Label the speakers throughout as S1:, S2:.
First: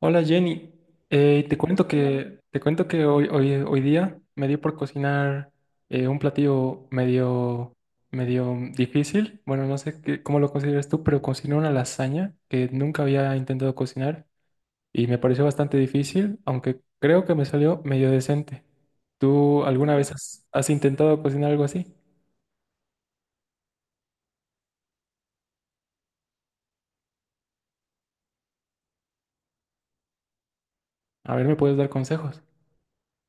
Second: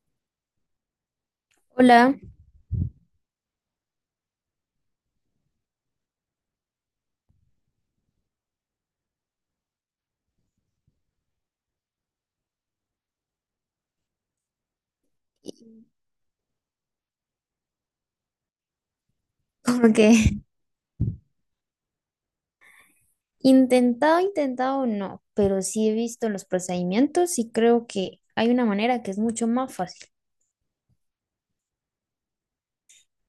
S1: Hola Jenny, te cuento
S2: Hola,
S1: que hoy día me dio por cocinar un platillo medio difícil. Bueno, no sé cómo lo consideras tú, pero cociné una lasaña que nunca había intentado cocinar y me pareció
S2: y
S1: bastante difícil, aunque creo que me salió medio decente. ¿Tú
S2: como
S1: alguna vez
S2: que
S1: has intentado cocinar algo así?
S2: intentado, intentado no, pero sí he visto los procedimientos y creo que hay una manera que es mucho más fácil.
S1: A ver, ¿me puedes dar consejos?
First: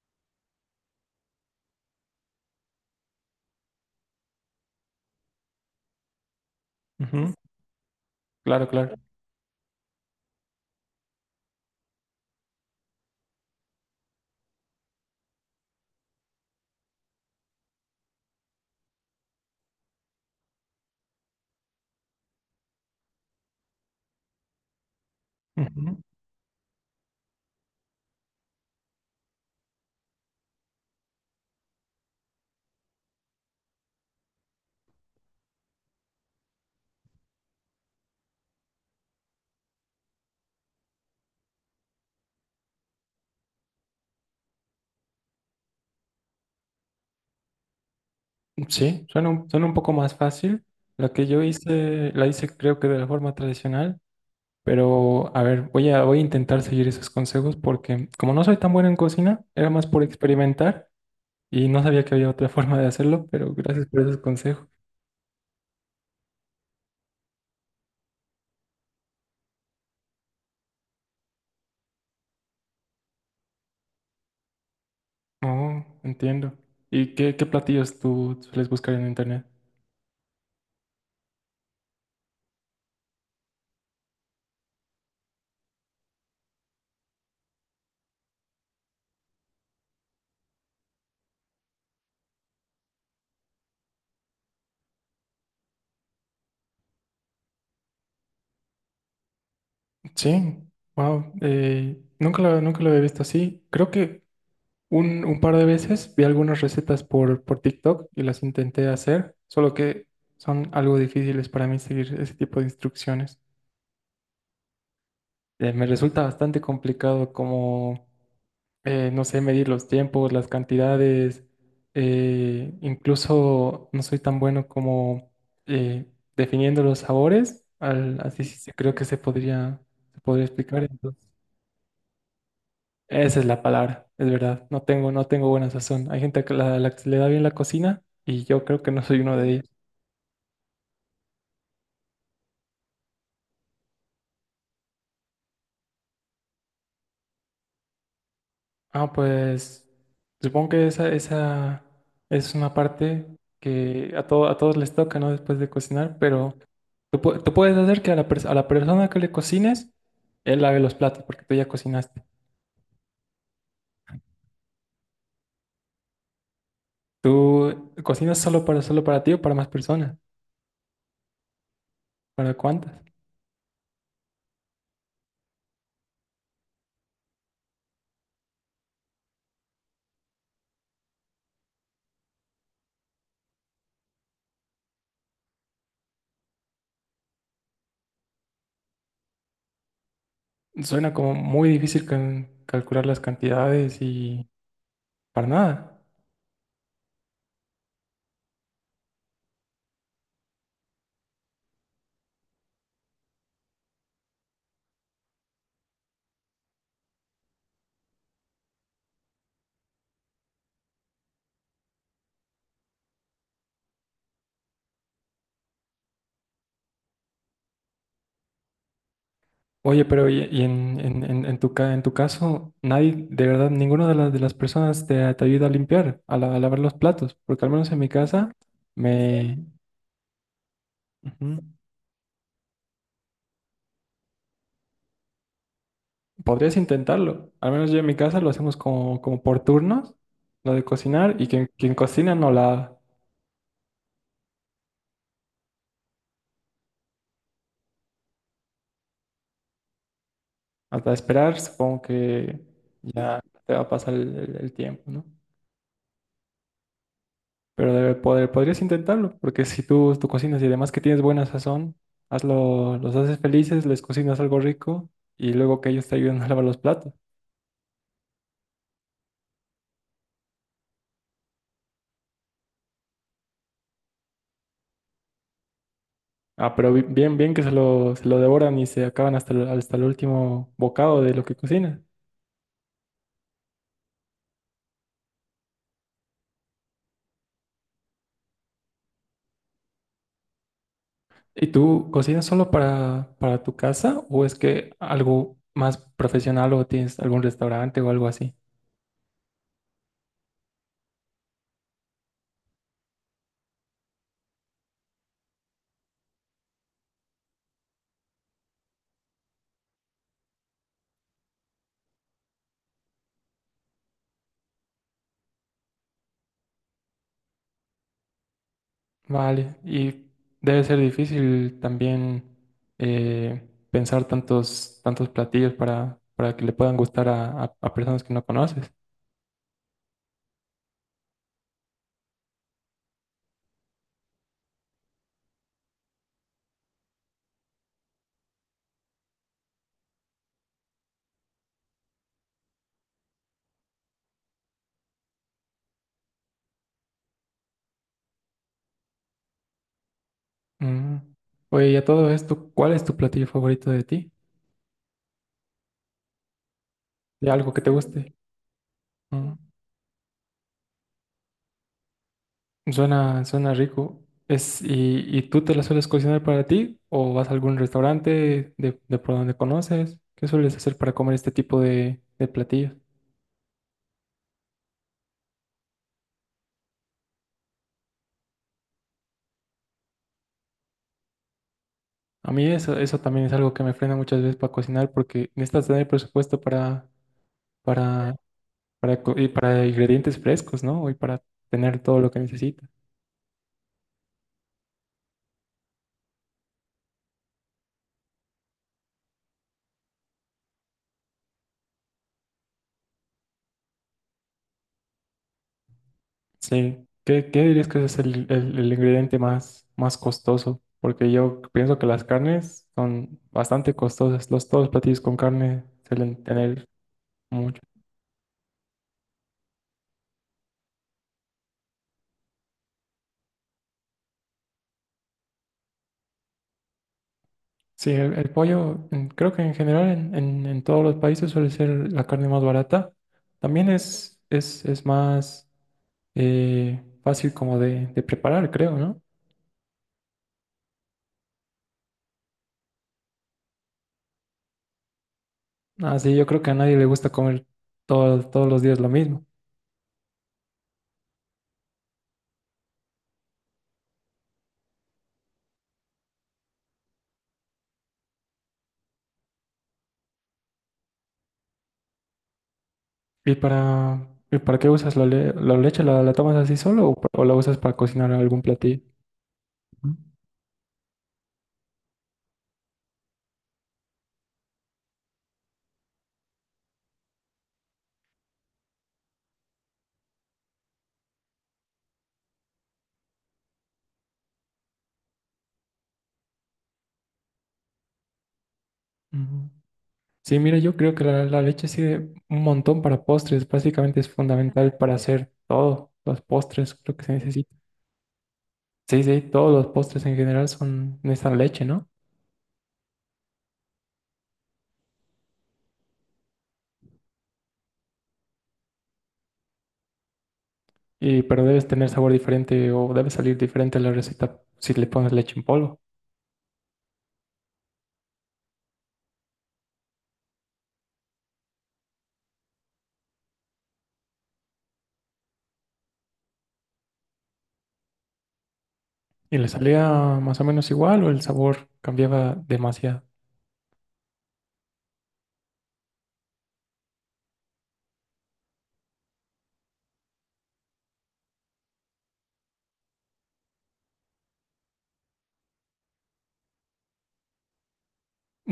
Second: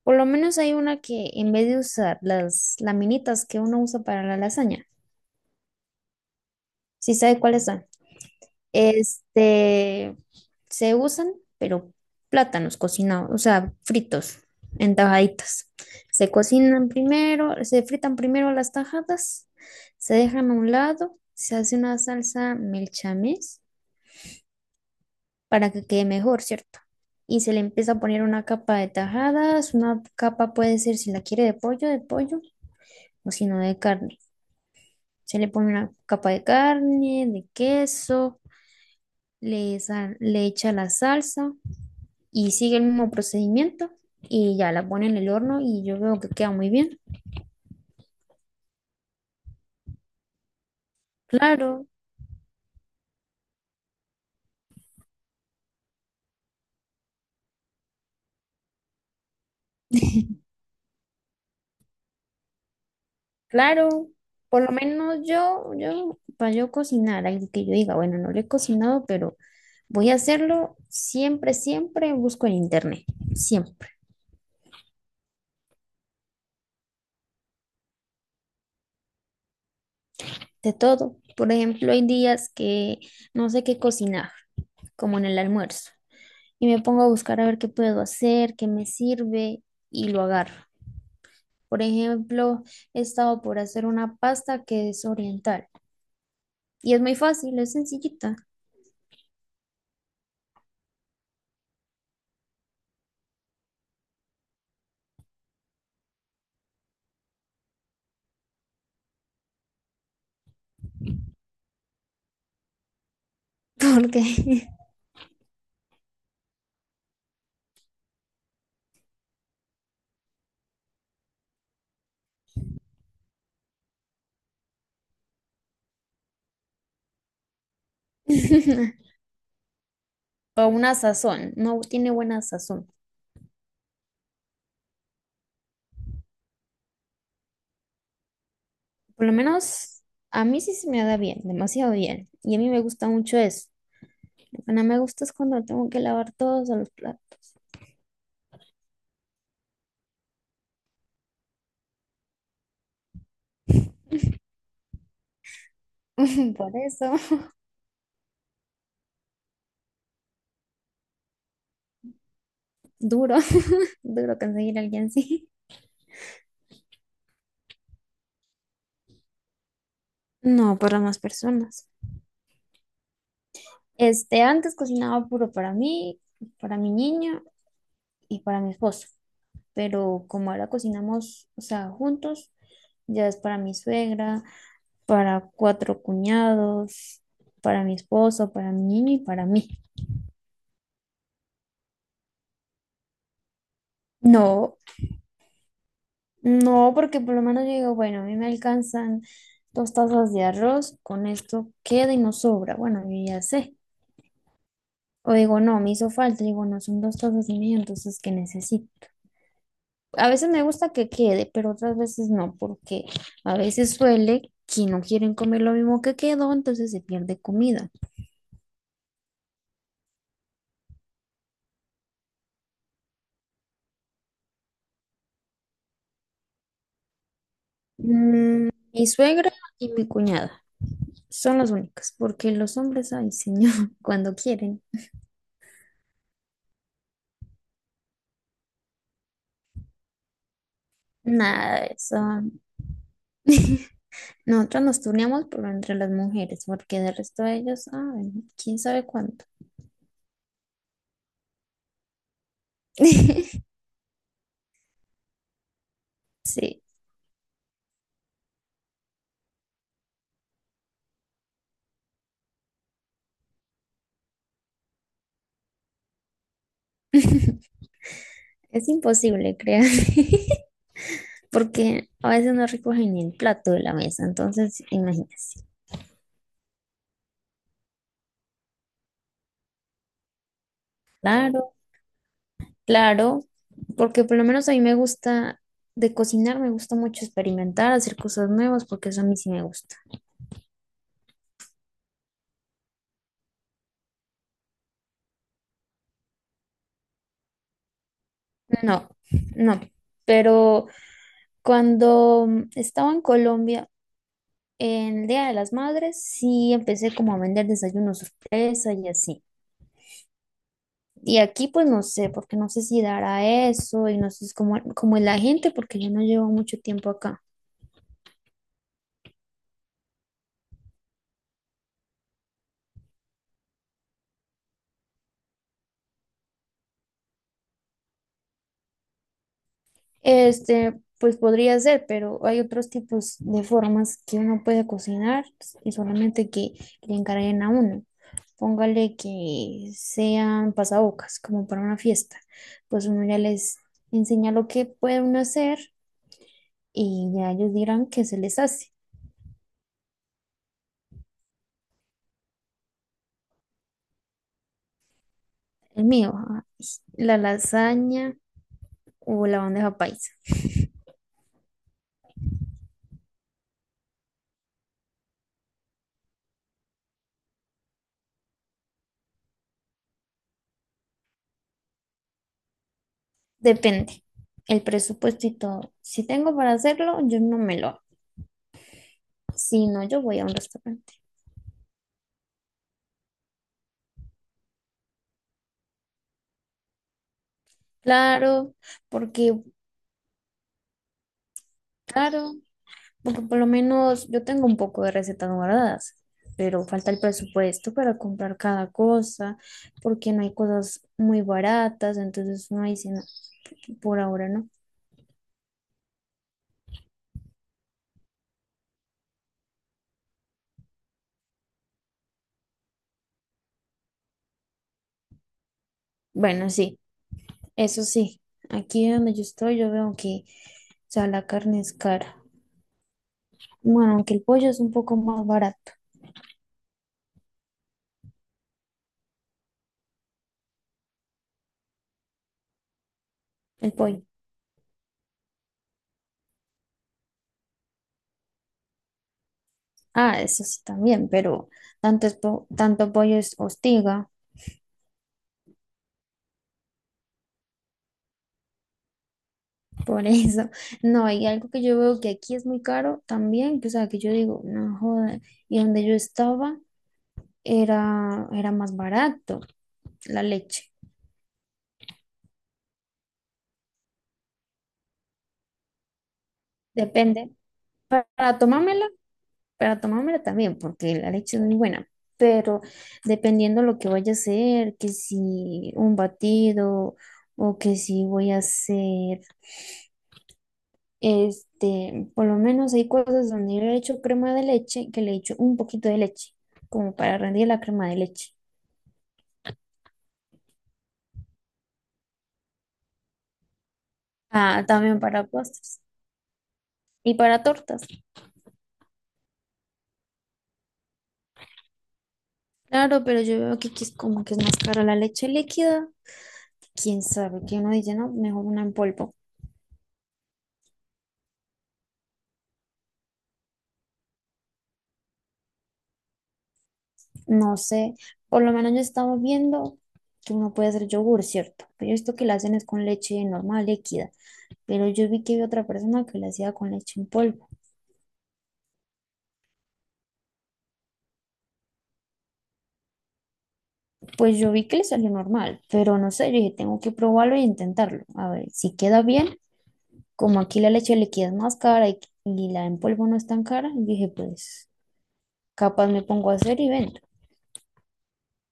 S2: Por lo menos hay una que en vez de usar las laminitas que uno usa para la lasaña, ¿sí
S1: Ujú.
S2: sabe cuáles son?
S1: Claro, claro.
S2: Este, se usan, pero plátanos cocinados, o sea, fritos en tajaditas. Se cocinan primero, se fritan primero las tajadas, se dejan a un lado, se hace una salsa melchames para que quede mejor, ¿cierto? Y se le empieza a poner una capa de tajadas, una capa puede ser si la quiere de pollo, o si no de carne. Se le pone una capa de carne, de queso, le echa la salsa y sigue el mismo procedimiento y ya la pone en el horno y yo veo que queda muy bien.
S1: Sí, suena un poco más fácil. La que yo
S2: Claro,
S1: hice, la hice creo que de la forma tradicional, pero a ver, voy a intentar seguir esos consejos porque como no soy tan bueno en cocina, era más por experimentar y no sabía que había otra forma de hacerlo, pero gracias por
S2: claro.
S1: esos
S2: Por
S1: consejos.
S2: lo menos yo, para yo cocinar, algo que yo diga, bueno, no lo he cocinado, pero voy a hacerlo siempre, siempre busco en internet, siempre,
S1: Oh, entiendo. ¿Y qué platillos tú sueles buscar en internet?
S2: de todo. Por ejemplo, hay días que no sé qué cocinar, como en el almuerzo, y me pongo a buscar a ver qué puedo hacer, qué me sirve y lo agarro. Por ejemplo, he estado por hacer una pasta que es oriental y es muy fácil, es sencillita.
S1: Sí, wow, nunca lo había visto así. Creo que un par de veces vi algunas recetas por TikTok y las intenté hacer, solo que son algo difíciles para mí seguir ese tipo de instrucciones.
S2: Porque
S1: Me resulta bastante complicado como, no sé, medir los tiempos, las cantidades, incluso no soy tan bueno como eh, definiendo los sabores, así sí creo que se podría
S2: o
S1: explicar.
S2: una
S1: Entonces.
S2: sazón, no tiene buena sazón.
S1: Esa es la palabra, es verdad. No tengo buena sazón. Hay gente que la que le da bien la cocina y yo creo que no soy
S2: Por lo
S1: uno de ellos.
S2: menos a mí sí se me da bien, demasiado bien. Y a mí me gusta mucho eso. Lo que no me gusta es cuando tengo que lavar todos los platos.
S1: Ah, pues supongo que esa es una parte que a todos les toca, ¿no? Después de cocinar, pero
S2: Por eso,
S1: tú puedes hacer que a la persona que le cocines, él lave los platos porque tú ya cocinaste.
S2: duro, duro conseguir a alguien así.
S1: ¿Tú cocinas solo para ti o para más personas?
S2: No, para más personas.
S1: ¿Para cuántas?
S2: Este, antes cocinaba puro para mí, para mi niño y para mi esposo. Pero como ahora cocinamos, o sea, juntos, ya es para mi suegra, para cuatro cuñados, para mi esposo, para mi niño y para mí.
S1: Suena como muy difícil calcular las cantidades y
S2: No,
S1: para nada.
S2: no, porque por lo menos yo digo, bueno, a mí me alcanzan 2 tazas de arroz, con esto queda y no sobra. Bueno, yo ya sé. O digo, no, me hizo falta, digo, no, son 2 tazas y media, entonces, ¿qué necesito? A veces me gusta que quede, pero otras veces no, porque a veces suele que no quieren comer lo mismo que quedó, entonces se pierde comida.
S1: Oye, pero en tu caso, nadie, de verdad, ninguna de de las personas te ayuda a limpiar, a lavar los platos, porque al menos en mi casa
S2: Mm, mi suegra
S1: me...
S2: y mi cuñada. Son
S1: Ujú.
S2: los únicos, porque los hombres, ay, señor, cuando quieren.
S1: Podrías intentarlo, al menos yo en mi casa lo hacemos como por turnos, lo de cocinar, y
S2: Nada, de
S1: quien
S2: eso.
S1: cocina no lava.
S2: Nosotros nos turneamos, pero entre las mujeres, porque del resto de ellos, ay, quién sabe cuánto.
S1: Hasta esperar, supongo que ya te va a pasar el tiempo, ¿no?
S2: Sí,
S1: Pero debe poder, podrías intentarlo, porque si tú cocinas y además que tienes buena sazón, hazlo, los haces felices, les cocinas algo rico y luego que ellos te ayuden a lavar los platos.
S2: es imposible, créanme, porque a veces no recogen ni el plato de la mesa, entonces imagínense.
S1: Ah, pero bien, bien que se lo devoran y se acaban hasta hasta el último bocado de lo que
S2: Claro,
S1: cocinas.
S2: claro, porque por lo menos a mí me gusta de cocinar, me gusta mucho experimentar, hacer cosas nuevas, porque eso a mí sí me gusta.
S1: ¿Y tú cocinas para tu casa o es que algo más profesional o tienes algún restaurante o algo así?
S2: No, no, pero cuando estaba en Colombia, en el Día de las Madres, sí empecé como a vender desayunos sorpresa y así. Y aquí pues no sé, porque no sé si dará eso y no sé es cómo, cómo es la gente, porque yo no llevo mucho tiempo acá.
S1: Vale, y debe ser difícil también pensar tantos platillos para que le puedan gustar a, a personas que no conoces.
S2: Este, pues podría ser, pero hay otros tipos de formas que uno puede cocinar y solamente que le encarguen a uno. Póngale que sean pasabocas, como para una fiesta. Pues uno ya les enseña lo que puede uno hacer y ya ellos dirán qué se les hace.
S1: Mm. Oye, y a todo esto, ¿cuál es tu platillo favorito de ti?
S2: El mío, ah, la
S1: ¿De algo que te guste?
S2: lasaña o
S1: Mm.
S2: la bandeja paisa.
S1: Suena, suena rico. Es, y, ¿y tú te la sueles cocinar para ti? ¿O vas a algún restaurante de por donde conoces? ¿Qué sueles hacer para comer este tipo de platillos?
S2: Depende. El presupuesto y todo. Si tengo para hacerlo, yo no me lo hago. Si no, yo voy a un restaurante.
S1: A mí eso también es algo que me frena muchas veces para cocinar porque necesitas tener presupuesto para,
S2: Claro,
S1: para,
S2: porque,
S1: y para ingredientes frescos, ¿no? Y para tener todo lo que
S2: claro,
S1: necesitas.
S2: porque por lo menos yo tengo un poco de recetas guardadas, pero falta el presupuesto para comprar cada cosa, porque no hay cosas muy baratas, entonces uno dice, no, por ahora no.
S1: Sí. Qué dirías que es el, el ingrediente más, más costoso? Porque yo pienso que las carnes son bastante costosas. Los, todos los platillos con carne suelen
S2: Bueno,
S1: tener
S2: sí.
S1: mucho.
S2: Eso sí, aquí donde yo estoy, yo veo que, o sea, la carne es cara. Bueno, aunque el pollo es un poco más barato,
S1: Sí, el pollo, creo que en general en todos los países suele ser la carne más barata. También
S2: el pollo.
S1: es más fácil como de preparar, creo, ¿no?
S2: Ah, eso sí también, pero tanto pollo es hostiga,
S1: Así yo creo que a nadie le gusta comer todos los días lo mismo.
S2: por eso. No, hay algo que yo veo que aquí es muy caro también, que, o sea, que yo digo, no joda. Y donde yo estaba era más barato la leche.
S1: Y para qué usas la leche? La tomas así solo o
S2: Depende.
S1: la usas para cocinar
S2: Para
S1: algún platillo?
S2: tomármela para
S1: Ujú.
S2: tomármela también, porque la leche es muy buena, pero dependiendo lo que vaya a hacer, que si un batido o que si voy a hacer, este, por lo menos hay cosas donde yo le he hecho crema de leche, que le he hecho un poquito de leche, como para rendir la crema de leche.
S1: Ujú. Sí, mira, yo creo que la leche sirve un montón para postres. Básicamente es
S2: Ah,
S1: fundamental para
S2: también para
S1: hacer
S2: postres
S1: todos los postres, creo que se
S2: y para
S1: necesita.
S2: tortas.
S1: Sí, sí, todos los postres en general son necesitan leche, ¿no?
S2: Claro, pero yo veo que aquí es como que es más cara la leche líquida. Quién sabe, que uno dice, no, mejor una en polvo.
S1: Y, pero debes tener sabor diferente o debe salir diferente la receta si le pones leche en polvo.
S2: No sé, por lo menos ya estamos viendo que uno puede hacer yogur, ¿cierto? Pero esto que la hacen es con leche normal, líquida. Pero yo vi que había otra persona que la hacía con leche en polvo.
S1: ¿Y le salía más o menos igual o el sabor cambiaba demasiado?
S2: Pues yo vi que le salió normal, pero no sé, yo dije, tengo que probarlo e intentarlo. A ver, si queda bien, como aquí la leche líquida es más cara y la en polvo no es tan cara, yo dije, pues capaz me pongo a hacer y vendo.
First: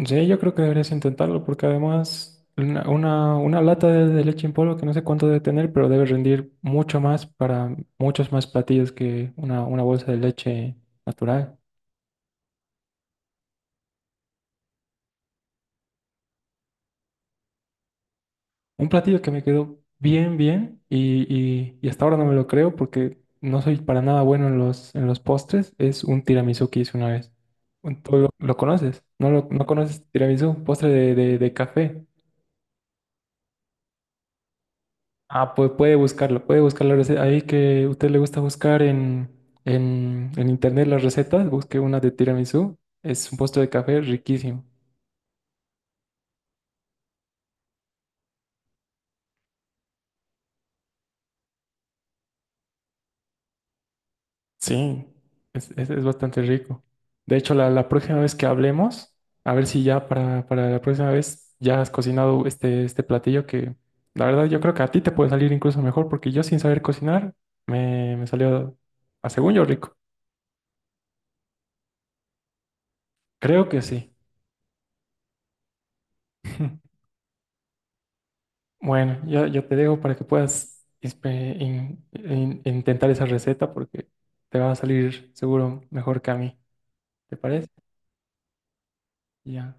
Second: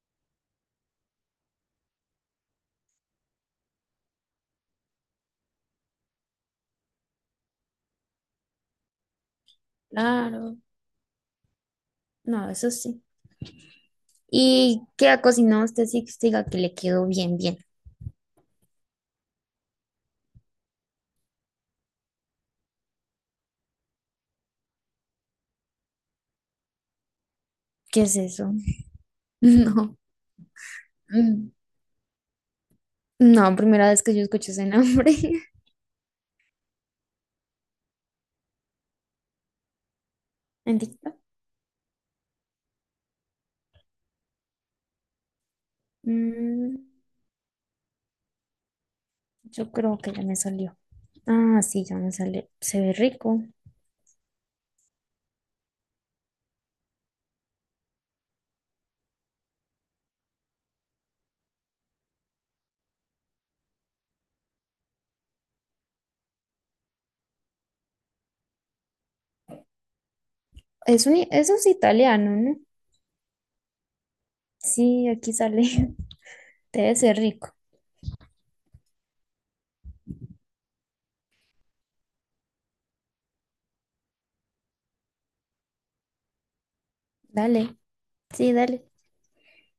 S1: Sí, yo creo que deberías intentarlo porque además una lata de leche en polvo que no sé cuánto debe tener, pero debe rendir mucho más para muchos más platillos que una bolsa de
S2: Claro.
S1: leche natural.
S2: No, eso sí. ¿Y qué ha cocinado usted sí que usted diga que le quedó bien, bien?
S1: Un platillo que me quedó bien, bien y, y hasta ahora no me lo creo porque no soy para nada bueno en los postres es un tiramisú que hice una vez.
S2: ¿Qué es
S1: ¿Tú
S2: eso?
S1: lo conoces? ¿No, no conoces tiramisú? Postre de,
S2: No.
S1: de café.
S2: No, primera vez que yo escucho ese nombre
S1: Ah, pues puede buscarlo, puede buscar la receta. Ahí que a usted le gusta buscar en
S2: en
S1: internet las
S2: TikTok.
S1: recetas, busque una de tiramisú. Es un postre de café riquísimo.
S2: Mm, yo creo que ya me salió. Ah, sí, ya me sale. Se ve rico.
S1: Sí, es bastante rico. De hecho, la próxima vez que hablemos, a ver si ya para la próxima vez ya has cocinado este platillo que la verdad yo creo que a ti te puede salir incluso mejor porque yo sin saber cocinar me salió a según yo rico.
S2: Es un, eso es italiano, ¿no?
S1: Creo que sí.
S2: Sí, aquí sale. Debe ser rico.
S1: Bueno, yo te dejo para que puedas intentar esa receta porque te va a salir seguro mejor que a mí. ¿Te parece?
S2: Dale. Sí, dale.
S1: Ya.